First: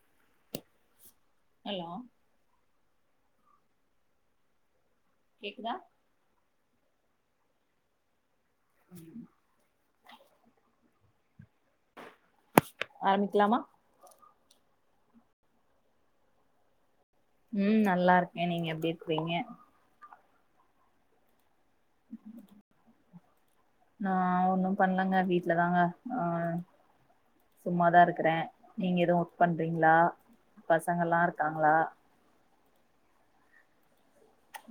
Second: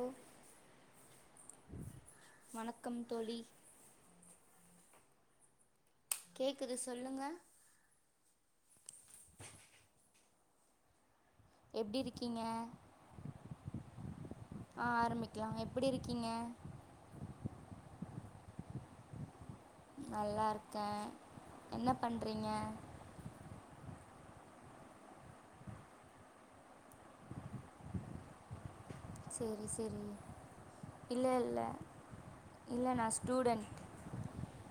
ஓ hello வணக்கம் தோழி கேக்குதா கேக்குது சொல்லுங்க ஐயோ எப்டி இருக்கீங்க ஆரம்பிக்கலாமா ஆ ஆரம்பிக்கலா எப்பிடி இருக்கீங்க ம் நல்லாருக்கே நீங்க எப்டி இருக்றீங்க நல்லாருக்கே என்ன பண்றீங்க நா ஒன்னு பண்லங்க வீட்ல தாங்க ஆ சும்மாதா இருக்கறே நீங்க எது ஒர்க் சேரி பண்றீங்ளா சேரி பசங்கெல்லா இல்ல இல்ல இருக்காங்ளா இல்ல நா ஸ்டூடெண்ட்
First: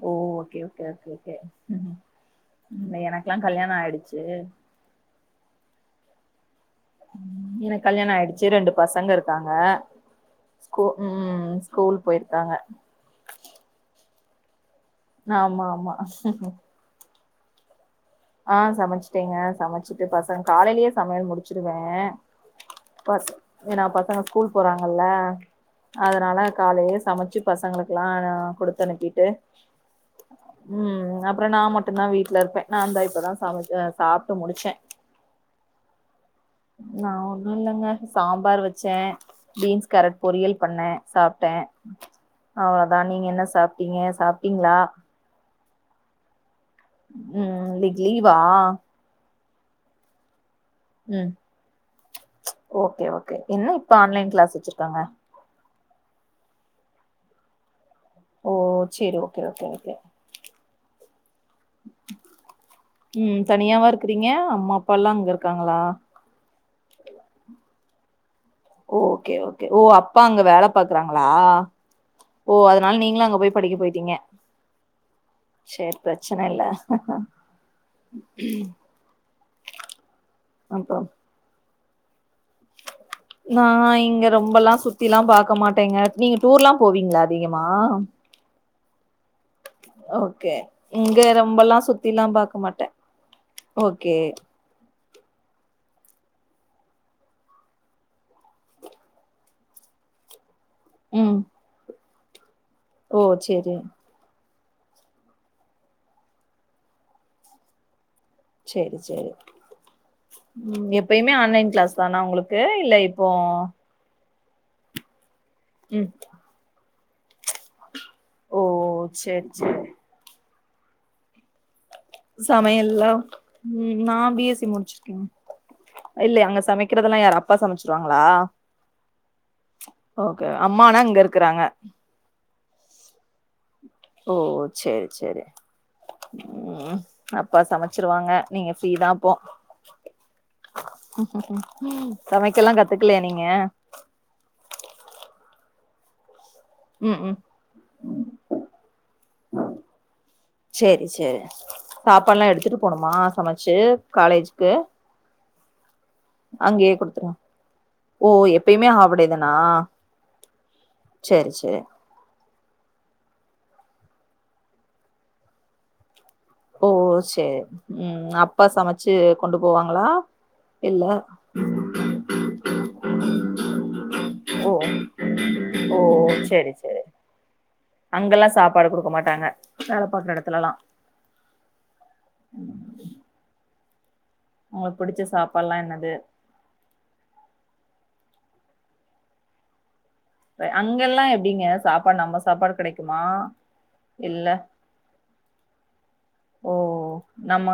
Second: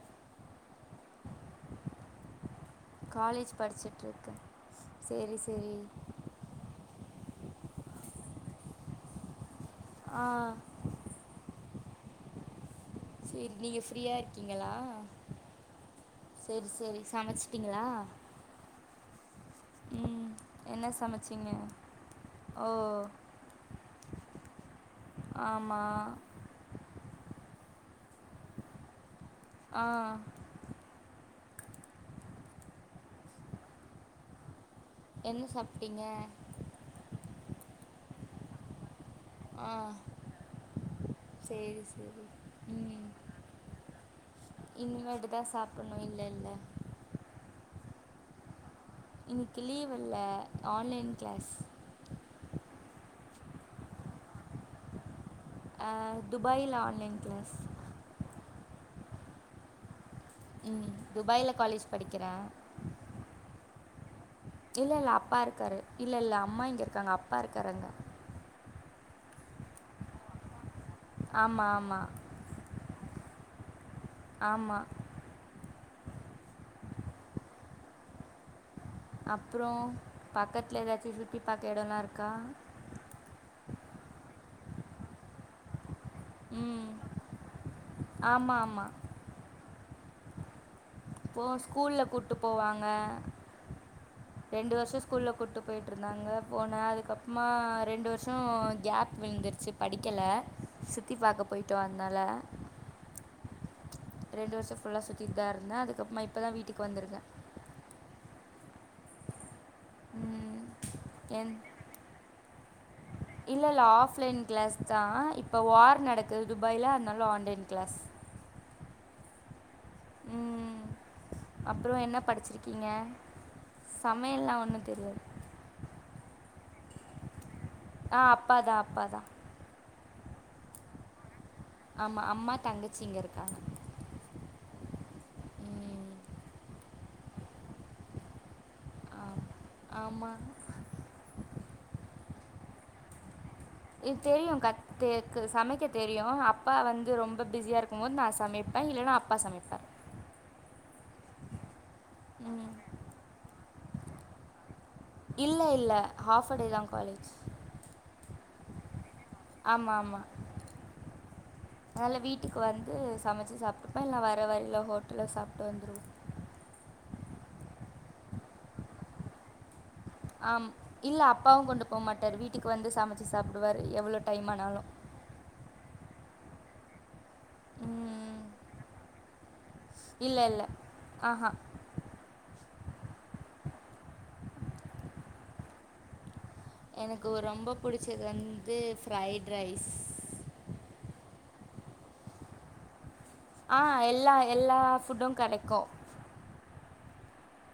ஓ ஓகே ஓகே ஓகே ஓகே ம் எனக்குலா காலேஜ் கல்யாணோ ஆய்டுச்சு படிச்சுட்ருக்கே சேரி சேரி ம் எனக் கல்யாண ஆய்டுச்சி ரெண்டு பசங்க இருக்காங்க ஆ கோ ம் ஸ்கூல் போய்ர்க்காங்க சேரி நீங்க ஃப்ரீயா இருக்கீங்களா ஆமா ஆமா சேரி சேரி சமச்சு ட்டீங்களா ஆ சமச்சுட்டேங்க சமச்சிட்டு பசங் என்ன காலைலே சமையல் சமச்சிங்க முடிச்சிருவே ஓ பஸ் ஏனா பசங்க ஸ்கூல் போறாங்கல்ல ஆமா அதனால காலைலே சமச்சு பசங்களுக்குல்லா நா குடுத்தனுப்பீட்டு ஆ ம் அப்பறோ நா மட்டுந்தா வீட்ல இருப்பே நானுந்தா இப்பதா சமச் அ சாப்ட்டு முடிச்சே என்ன சாப்ட்டீங்க நா ஒன்னுல்லங்க சாம்பார் வெச்சே ஆ பீன்ஸ், கேரட் பொரியல் பண்ணே சாப்ட்டே சரி சரி அவ்ள தா ம் நீங்க என்ன சாப்ட்டீங்க சாப்ட்டீங்ளா இனிமேட்டுதா சாப் பட்ணு இல்ல இல்ல ம் இன்னிக் லீவா இன்னிக்கி லீவ் இல்ல ஆன்லைன் ம் கிளாஸ் ஓகே ஓகே என்ன இப்ப ஆன்லைன் கிளாஸ் வெச்சிருக்காங்க அ துபாய்ல ஆன்லைன் கிளாஸ் ஓ செரி ஓகே ஓகே ஓகே ம் துபாய்ல காலேஜ் படிக்கற ம் தனியாவா இரு இல்லல்ல அப்பா இருக்காரு இல்லல்ல அம்மா இங்க இருக்காங்க அப்பா இருக்காரு அங்க ஓகே ஓகே ஓ அப்பா அங்க வேல பாக்கறாங்களா ஆமாம் ஆமாம் ஓ அதுனால நீங்களு அங்க போய் படிக்க போய்ட்டீங்க ஆமா சேர் பிரச்சனயில்ல அப்பறோ பக்கத்துல எதாச்சு சுத்தி பாக்க எடோல்லா இருக்கா நா இங்க ரொம்பல்லா சுத்தில்லா பாக்க மாட்டேங்க நீங்க டூர்லா ம் போவீங்களா அதிகமா ஆமாம் ஆமாம் ஓகே இங்க போ ரொம்பல்லா ஸ்கூலில் சுத்தில்லா கூப்பிட்டு பாக்க மாட்ட போவாங்க ஓகே ரெண்டு வருஷோ ஸ்கூல்ல கூட்டு போய்ட்ருந்தாங்க போன அதுக்கப்பமா ரெண்டு வருஷோ கேப் விழுந்துருச்சு படிக்கல சுத்தி ம். பாக்க போய்ட்டோ அதனால ஓ சேரி ரெண்டு வருஷோ ஃபுல்லா சுத்திட் தா இருந்த அதுக்கப்பமா இப்ப தா வீட்டுக்கு வந்துருக்க சேரி சரி ம் எப்பையுமே ஆன்லைன் க்ளஸ் தானா உங்களுக்கு இல்ல இப்போ இல்ல இல்ல ஆஃப்லைன் க்ளஸ் தா இப்ப வார் ம். நடக்கு துபாய்ல அதனால ஆன்லைன் க்ளஸ் ஓ செர் செரி ம் அப்புறோ என்ன படிச்சிருக்கீங்க சமையல்லா ம் நா பி எஸ் சமையல்லாம் சி ஒன்றும் தெரியாது முடிச்சிருக்கேங் இல்ல அங்க சமைக்கிறதெல்லா யாரு அப்பா சமச்சிருவாங்களா அதா அப்பா தா ஓகே அம்மானா இங்க இருக்குறாங்க ஆமா அம்மா தங்கச்சி இங்க இருக்காங்க ஓ சேரி சேரி ம் ம் அப்பா சமைச்சிருவாங்க நீங்க ஃப்ரீ தா அப்போ ஆமாம் ஆமாம் சமைக்கெல்லா கத்துக்கலையா நீங்க இது தெரியு கத்துக்கு சமைக்க தெரியு அப் அப்பா வந்து ம் ம் ரொம்ப பிஸியா இருக்கு போது நா சமைப்ப இல்லனா அப்பா சமைப்பாரு சேரி சேரி சாப்பாட்லா ம் எடுத்துட்டு போணுமா சமச்சி காலேஜ்க்கு இல்ல இல்ல அங்கேயே குடுத்துருவாங் ஓ எப்பையுமே ஆஃப் டே தா ஆம்மாம்மா சேரி சேரி அதனால வீட்டுக்கு வந்து சமச்சி சாப்டுப்ப இல்ல வர வழில ஹோட்டல்ல சாப்ட்டு வந்துருவோ ஓ சேரி ம் அப்பா சமச் ச்சி கொண்டு போவாங்களா இல்ல மாட்டர் வீட் டுக்கு வந்து சமச்சு சாப்டுவாரு எவ்ளோ ஓ ஓ செரி செரி ம், அங்கெல்லா சாப்பாடு குடுக்க மாட்டாங்க வேல பாக்குற இல்லை இல்லை எடத்துலல்லா ஆஹா உங்களுக்கு புடிச்ச சாப்பாடுலா என்னது எனக்கு ரொம்ப புடிச்சது வந்து ஃப்ரைட் ரைஸ் அங்கெல்லா எப்டிங்க சாப்பாடு நம்ம சாப்பாடு கெடைக்குமா இல்ல இதுவு கெடைக்கு ஓ நம்ம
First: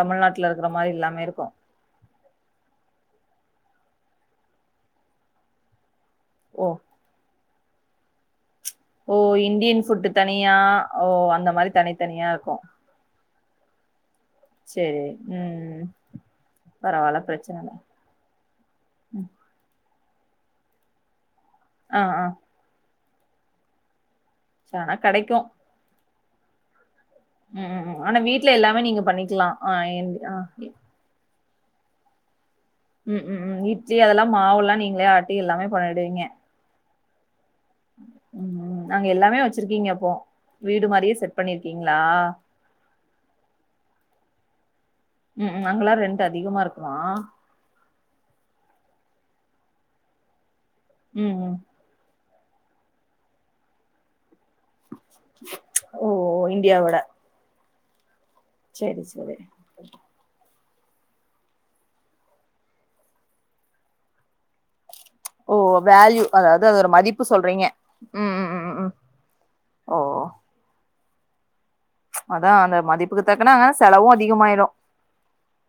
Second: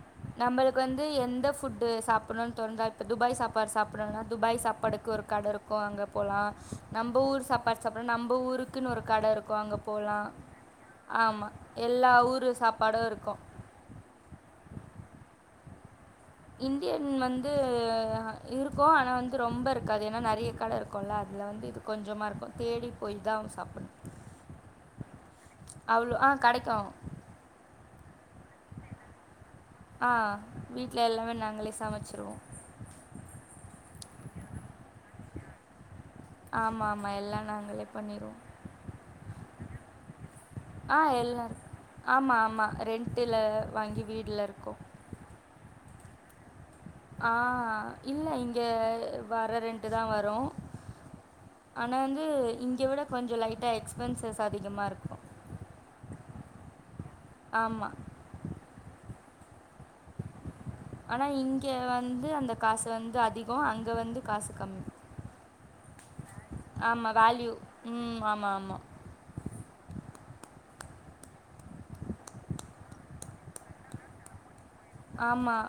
தமிழ்நாட்டுல இருக்கற நம்மளுக்கு மாறி வந்து எல்லாமே எந்த இருக்கு ஃபுட்டு சாப் சாபட்னு தோணுதா இப்போ துபாய் சாப்பாடு சாப்படுனா துபாய் சாப்பாடுக்கு ஒரு கட இருக்கு அங்க போலா ஓ நம்ப ஊர் சாப்பாடு சாப்பட்னுனா நம் ஊருக் க்குனு ஒரு ஓ கட இருக்கு அங்க இந்தியன் ஃபுட்டு போலா தனியா ஓ அந்த ஆமா மாரி எல்லா தனித்தனியா ஊரு இருக்கு சாப்பாடு ‌இருக்கு சேரி ம் இந்தியன் பரவால்ல வந்து பிரச்சன இல்ல இருக்கு ஆனா ம் வந்து ரொம்ப இருக்காது ஏனா நறைய கட இருக்குல்ல அதில வந்து இது ஆ ஆ கொஞ்சமா இருக்கு தேடி போய்தா சப்புட்னு சானா கடைக்கு அவ்ளோ ஆ கடைக்குட்டி ம் ம் ம் ஆனா வீட்ல எல்லாமே நீங்க பண்ணிக்கலா ஆ என்து ஆ வீ்ட்ல எல்லாமே நாங்களே சமைச்சிருவோ ம் ம் இட்லி அதெல்லா மாவுல்லா நீங்ளே ஆட்டி எல்லாமே பண்ணிடுவிங்க ஆமாம் ஆமாம் எல்லாம் நாங்களே பண்ணிடுவோம் ம் ம் அங்க எல்லாமே வெச்சிருக்கீங்க அப்போ வீடு ஆ மாரியே செட் பண்ணிருக்கீங்ளா ட்டுல வாங்கி வீட்ல இருக்கோ ம் ம் அங்கெல்லா ரெண்ட்டு அதிகமா இருக்குமா ஆ இல்ல இங்க வர ரெண்ட்டு தா வரு ம் ம் ஆனா வந்து இங்க விட கொஞ்சோ லைட்ட எக்ஸ் பென்சஸ் அதிகமா இருக்கு ஓ ஓ இந்தியாவுட ஆமா சேரி சேரி ஆனா இங்க வந்து அந்த காசு வந்து அதிகோ அங்க வந்து காசு கம்மி ஓ வேல்யூ அதாது அதோடா ஆமாம் மதிப்பு வேல்யூ சொல்றீங்க ம் ஆமாம் ம் ம் ஆமாம் ம் ஓ அதா அந்த மதிப்புக்கு தக்குனா செலவு அதிகமாயிரு ஆமாம்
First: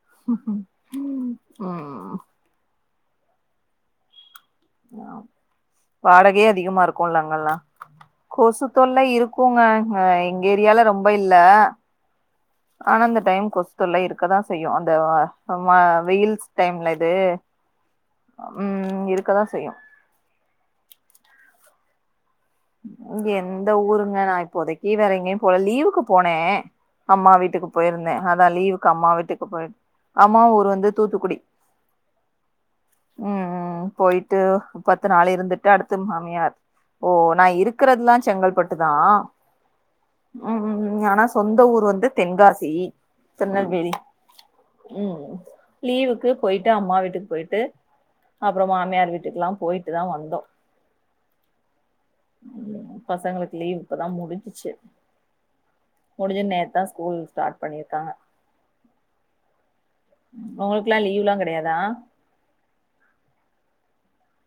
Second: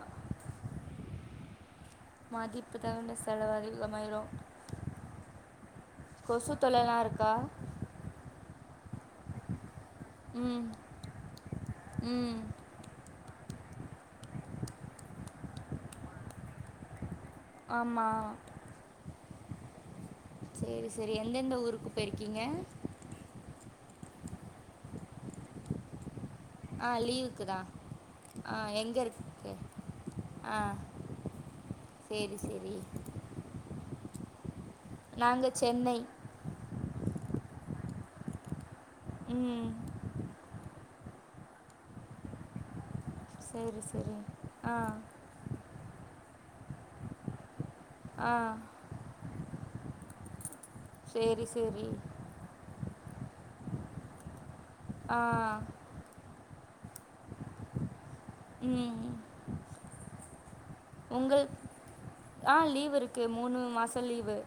உஹ இப்ப தேவ வேண்டிய செலவு அதிகமாயிரு வாடகையே அதிகமா தொல்லைலாம் இருக்குல இருக்கா அங்கெல்லா கொசு தொல்ல இரு இருக்குங்க எங்க ம் ஏரியால ரொம்ப இல்ல ம் ஆனா இந்த டைம் கொசு தொல்ல இருக்கதா செய்யும் அந்த வா வெயில்ஸ் டைம்ல இது ஆமா ம் இருக்கதா செய்யு சேரி சேரி எந்தெந்த ஊருக்கு போயிருக்கீங்க இங்க எந்த ஊருங்க நா இப்போதைக்கு வேற எங்கியு போல லீவுக்கு போனே ஆ அம்மா லீவுக்கு தான் வீட்டுக்கு போயிருந்த அதா ஆ லீவுக்கு எங்கே அம்மா வீட்டுக்கு இருக்கு போயி அம்மா ஊரு வந்து தூத்துக்குடி சேரி சேரி ம் ம் போயிட்டு பத்து நாள் நாங்கள் இருந்துட்டு அடுத்து சென்னை மாமியார் ஓ நா இருக்கறதுலா செங்கல்பட்டு தா ம் ம் ம் ம் ஆனா சொந்த ஊர் வந்து தென்காசி சரி திருநெல்வேலி சரி ஆ ம் லீவுக்கு போயிட்டு அம்மா வீட்டுக்கு போயிட்டு ஆ அப்றோ மாமியார் வீட்டுக்கெல்லா போயிட்டு தா வந்தோ சேரி சேரி ம் பசங்களுக்கு லீவ் இப்பதா முடிஞ்சிச்சி ஆ முடிஞ்சி நேத்தா ஸ்கூல் ஸ்டார்ட் பண்ணிருக்காங்க ம்ம் உங்களுக்குலா லீவ்லாம்லீவ்லா உங்கள் கெடையாதா ஆ லீவ் இருக்கு மூணு மாசோ லீவு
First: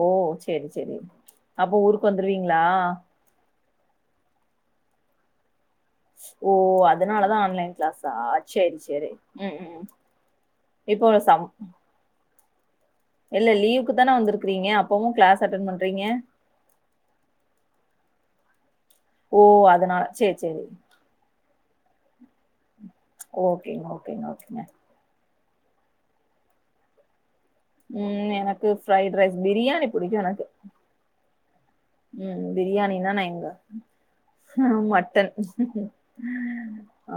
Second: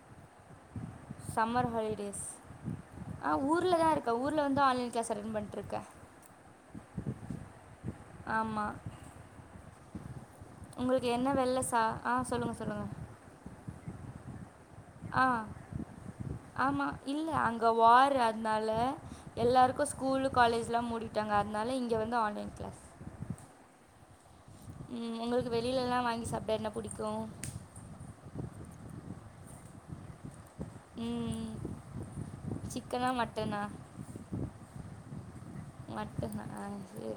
ஓ சேரி சேரி சம்மர் அப்போ ஊருக்கு ஹாலிடேஸ் வந்துருவீங்களா ஆ ஊர்ல தான் இருக்க ஊர்ல வந்து ஆன்லைன் க்ளாஸ் அட்டன் பண்ணிட்டுருக ஓ அதனாலதா ஆன்லைன் கிளாஸா ஆமாம் சேரி சேரி உம் உம் உங்களுக்கு என்ன வேலை சா ஆ சொல்லுங்க சொல்லுங்க இல்ல லீவுக்கு தான வந்துருக்கீங்க அப்பவு கிளாஸ் ஆ அட்டன் பண்றீங்க ஆமா இல்ல அங்க வார் அதனால ஓ எல்லாருக்கும் அதனால ஸ்கூலு சேரி சேரி காலேஜ்லா முடி ட்டாங்க அதனால இங்க வந்து ஆன்லைன் கிளாஸ் ஓகேங்க ஓகேங்க ஓகேங்க உம் உங்களுக்கு வெளியிலல்லா வாங்கி சாப்ட என்ன பிடிக்கும் உம் எனக்கு ஃப்ரைட் ரைஸ் பிரியாணி பிடிக்கும் எனக்கு ம். உம் சிக்கனா? பிரியாணினா நா எங்க மட்டனா? ஆ மட்டன் மட்டனா? ஆ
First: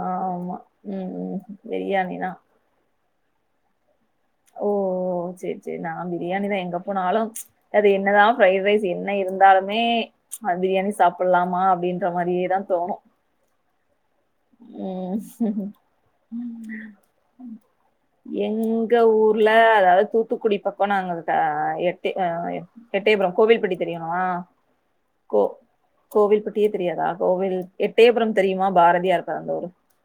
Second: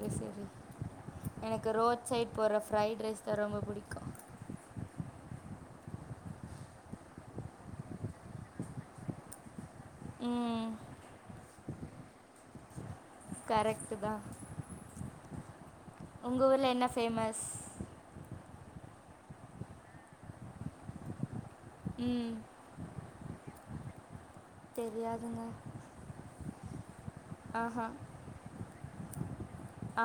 ஆ சரி. ஆமா உம் உம் எனக்கு ரோட் சைட் போடுற ஃப்ரைட் ரைஸ் தா ரொம்ப பிடிக்கும் ஓ சேரி சேரி நா பிரியாணி தா எங்க போனாலும் அது என்னதா ஃப்ரைட் ரைஸ் என்ன இரு இருந்தாலுமே ம். பிரியாணி சாப்டலாமா அப்படின்ற மாதிரியே தான் தோணும் கரெக்ட்டு தான் உம் உங்க ஊர்ல என்ன ஃபேமஸ்? எங்க ஊர்ல அதாவது தூத்துக்குடி பக்கம் நாங்க எட்டு ம். எட்டயபுரம் கோவில்பட்டி தெரியுமா கோ தெரியாதுங்க கோவில்பட்டியே தெரியாதா கோவில் ஆஹா. எட்டயபுரம் தெரியுமா பாரதியார் பெறந்த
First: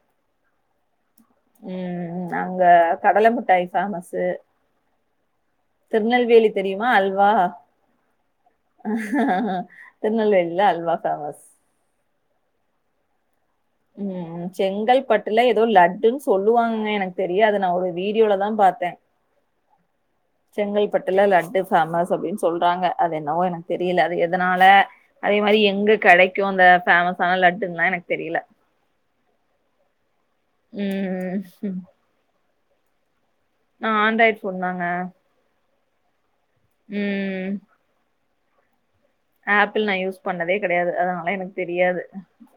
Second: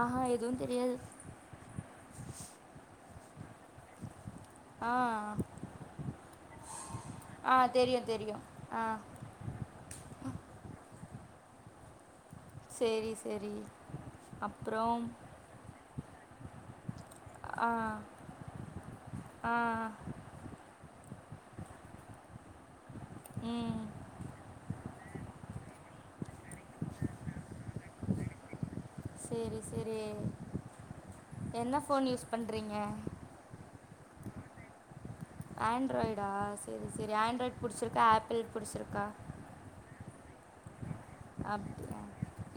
ஆஹா எதுவும் தெரியாது உம் அங்க கடலமிட்டாய் ஃபேமஸ்ஸு ஆ. திருநெல்வேலி தெரியுமா அல்வா ஆ தெரியும், தெரியும். ஆ திருநெல்வேலில அல்வா ஃபேமஸ் சேரி சேரி ம் செங்கல்பட்டுல ஏதோ லட்டுன் சொல்லுவாங்கங்க எனக்கு தெரியாதுஸ அது நா ஆ ஒரு வீடியோலதா பாத்தேன் ஆ செங்கல்பட்டுல லட்டு ஃபேமஸ் அப்படின்னு சொல்றாங்க அது என்னவோ எனக்கு ம் தெரியல அது எது எதனால அதே மாதிரி எங்க கிடைக்கும் அந்த ஃபேமஸ்ஸான லட்டுன்லா எனக்கு தெரியல சேரி சேரி ம் என்ன ஃபோன் யூஸ் பண்றீங்க நா ஆண்ட்ராய்ட் ஃபோன் தாங்க ஆண்ட்ராய்டா சேரி சேரி ம் ஆண்ட்ராய்டு பிடிச்சிருக்கா ஆப்பிள் பிடிச்சிருக்கா ஆப்பிள் நா யூஸ் பண்ணதே கெடையாது அதனால எனக்கு அப்படியா தெரியாது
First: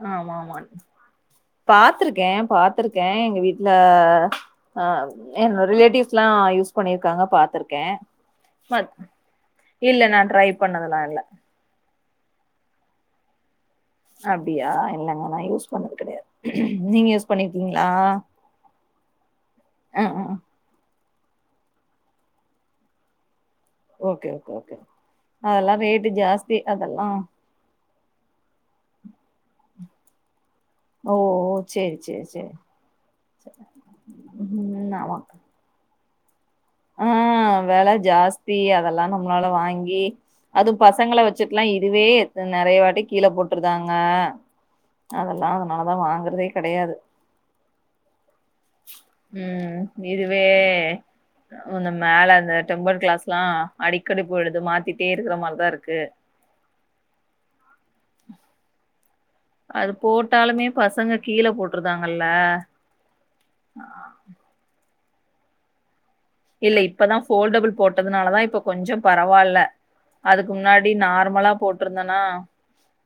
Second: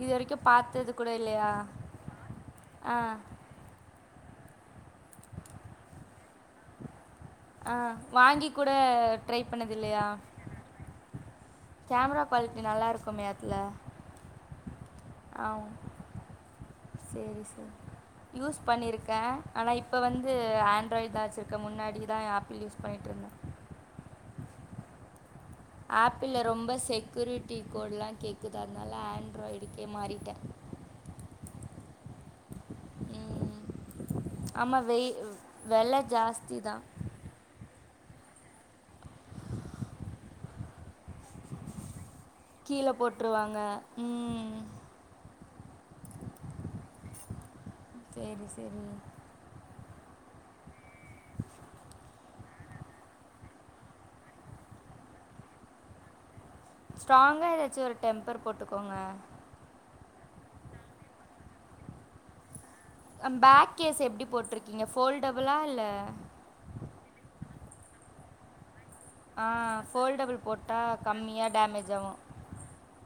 இது ஆமா வரைக்கும் ஆமா பார்த்தது கூட இல்லையா பாத்துருக்கேன் பாத் ஆ பாத்துருக்கேன் எங்க வீட்டுல அ எங்க ரிலேட்டிவ்ஸ் எல்லாம் யூஸ் பண்ணிருக்காங்க பா ஆ வாங்கி கூட த்துருக்கேன் ட்ரை பண்ணது இல்ல இல்லையா நா ட்ரை பண்ணதெல்லாம் இல்ல கேமரா குவாலிட்டி நல்லா இருக்குமே அதுல அப்டியா இல்லங்க நா யூஸ் பண்ணது கிடையாது நீங்க யூஸ் சரி பண்ணி சரி இருக்கீங்களா யூஸ் பண்ணிருக்கேன் ஆனா இப்ப வந்து ஆண்ட்ராய்டு தா வச்சிரு க்க முன்னாடி தா ஆப்பிள் யூஸ் பண்ணிட்டு இருந்தேன் ஓகே ஓகே ஓகேம்மா அதெல்லாம் ரேட்டு ஜாஸ்தி அதெல்லாம் டீ கோட்லாம் கேக்குது அதனால ஆண்ட்ராய்டுக்கே மாறிட்டேன் ஓ சேரி சேரி சேரி ஆமா ம் வெய் வெல ஜாஸ்திதா ம் வெல ஜாஸ்தி அதெல்லா நம்மளால வாங்கி அது பசங்கள வச்சுட்டுல்லா இதுவே எத் நெறய கீழே வாட்டி கீழ போட்டுருவாங்க போட்டுருதாங்க ம் அதெல்லா அதனாலதா வாங்கறதே கெடயாது சேரி செரி ம் இதுவே அந்த மேல அந்த டெம்பர் கிளாஸ்லா அடிக்கடி போய்டுது மாத்திட்டே இருக்கற மாறி தா இருக்கு ஸ்ட்ராங்கா எதாச்சி ஒரு டெம்பர் போட்டுக்கோங்க அது போட்டாலுமே பசங்க கீழ போட்டுருதாங்கல்ல பேக் கேஸ் எப்டி போட்ருக்கீங்க ஃபோல்டபுளா இல்ல இல்ல இப்பதா ஃபோல்டபிள் போட்டதுனால தா இப்போ கொஞ்சோ ஆ பரவால்ல ஃபோல்டபுள் அதுக்கு முன்னாடி போட்டால் நார்மலா கம்மியாக டேமேஜ் போட்டிருந்தனா ஆகும்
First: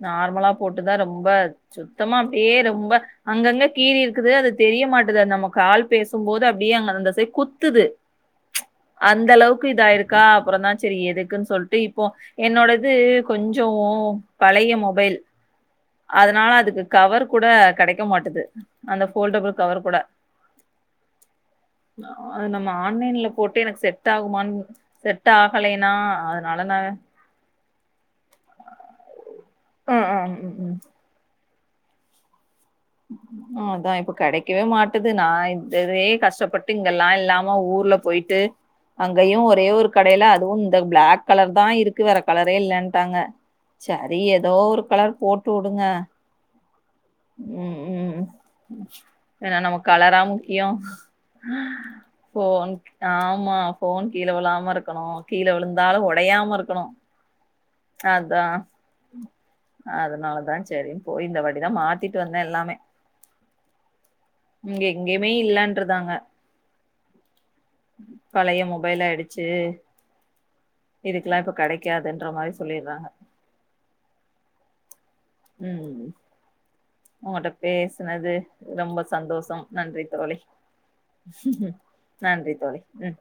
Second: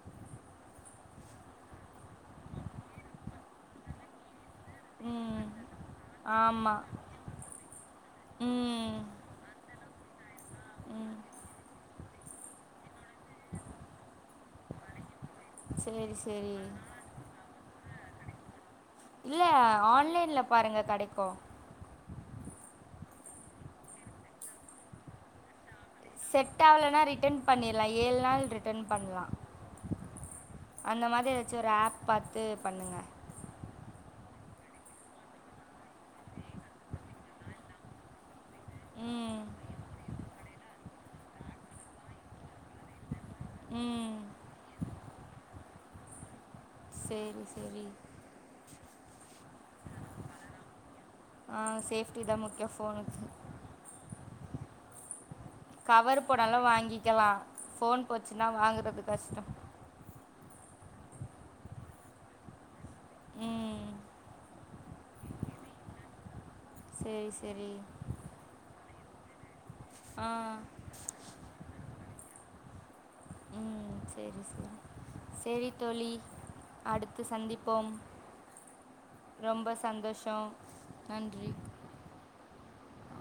நார்மலா போட்டுதா ரொம்ப சுத்தமா அப்டியே ரொம்ப அங்கங்க கீறி இருக்குது அது தெரிய மாட்டுது அ ம் நம்ம கால் பேசும்போது அப்டியே ஆமாம் அங்க அந்த சைட் குத்துது ம் அந்த அளவுக்கு இதாயிருக்கா அப்பறந்தா செரி ம் எதுக்குன்னு சொல்ட்டு இப்போ என்னோட இது கொஞ்சோ பழைய மொபைல் சரி அதனால சரி அதுக்கு கவர் கூட கெடைக்க மாட்டுது அந்த ஃபோல்டபிள் கவர் கூட எங்க கெடைக்கு அது நம்ம ஆன்லைன்ல போட்டு எனக்கு செட் ஆகுமான்னு செட் ஆகலைன்னா செட் அதனால நா ஆகலைன்னா ரிட்டன் பண்ணிர்லா ஏழு நாள் ரிட்டன் பண்லா ம் ம் ம் ம் அந்த மாறி எதாச்சு ஒரு ஆப் பாத்து பண்ணுங்க அதா இப்ப கெடைக்கவே மாட்டுது நா இதவே கஷ்டப்பட்டு இங்கெல்லா எல்லா சும்மா ஊர்ல போய்ட்டு அங்கயு ம் ஒரே ஒரு கடையில அதுவு இந்த பிளாக் கலர் தா இருக்கு வேற கலரே இல்லன்ட்டாங்க ம் செரி எதோ ஒரு கலர் போட்டுவுடுங்க சேரி செரி ஏன்னா நமக்கு கலரா முக்கியோ ஆ சேஃப்டி தான் ஃபோன் முக்கியம் ஃபோனுக்கு ஆமா ஃபோன் கீழ விழாம இருக்கணு கீழ விழுந்தாலு கவர் ஒடயாம போனாலும் இருக்கணு வாங்கிக்கலாம் ஃபோன் அதா போச்சுன்னா வாங்குறது கஷ்டம் அதனாலதா செரின்னு போய் இந்த வாட்டிதா மாத்திட்டு வந்தேன் எல்லாமே ம் இங்க எங்கேயுமே இல்லன்று இருந்தாங்க சேரி செரி பழைய மொபைல் ஆயிடுச்சு ஆ இதுக்கலா இப்ப கெடைக்காதுன்ற மாறி சொல்லிட்றாங்க ம் செரி செரி செரி ம் தோழி அடுத்து உங்கட்ட சந்திப்போம் பேசுனது ரொம்ப சந்தோஷம் ரொம்ப நன்றி தோழி சந்தோஷோ நன்றி நன்றி தோழி ம்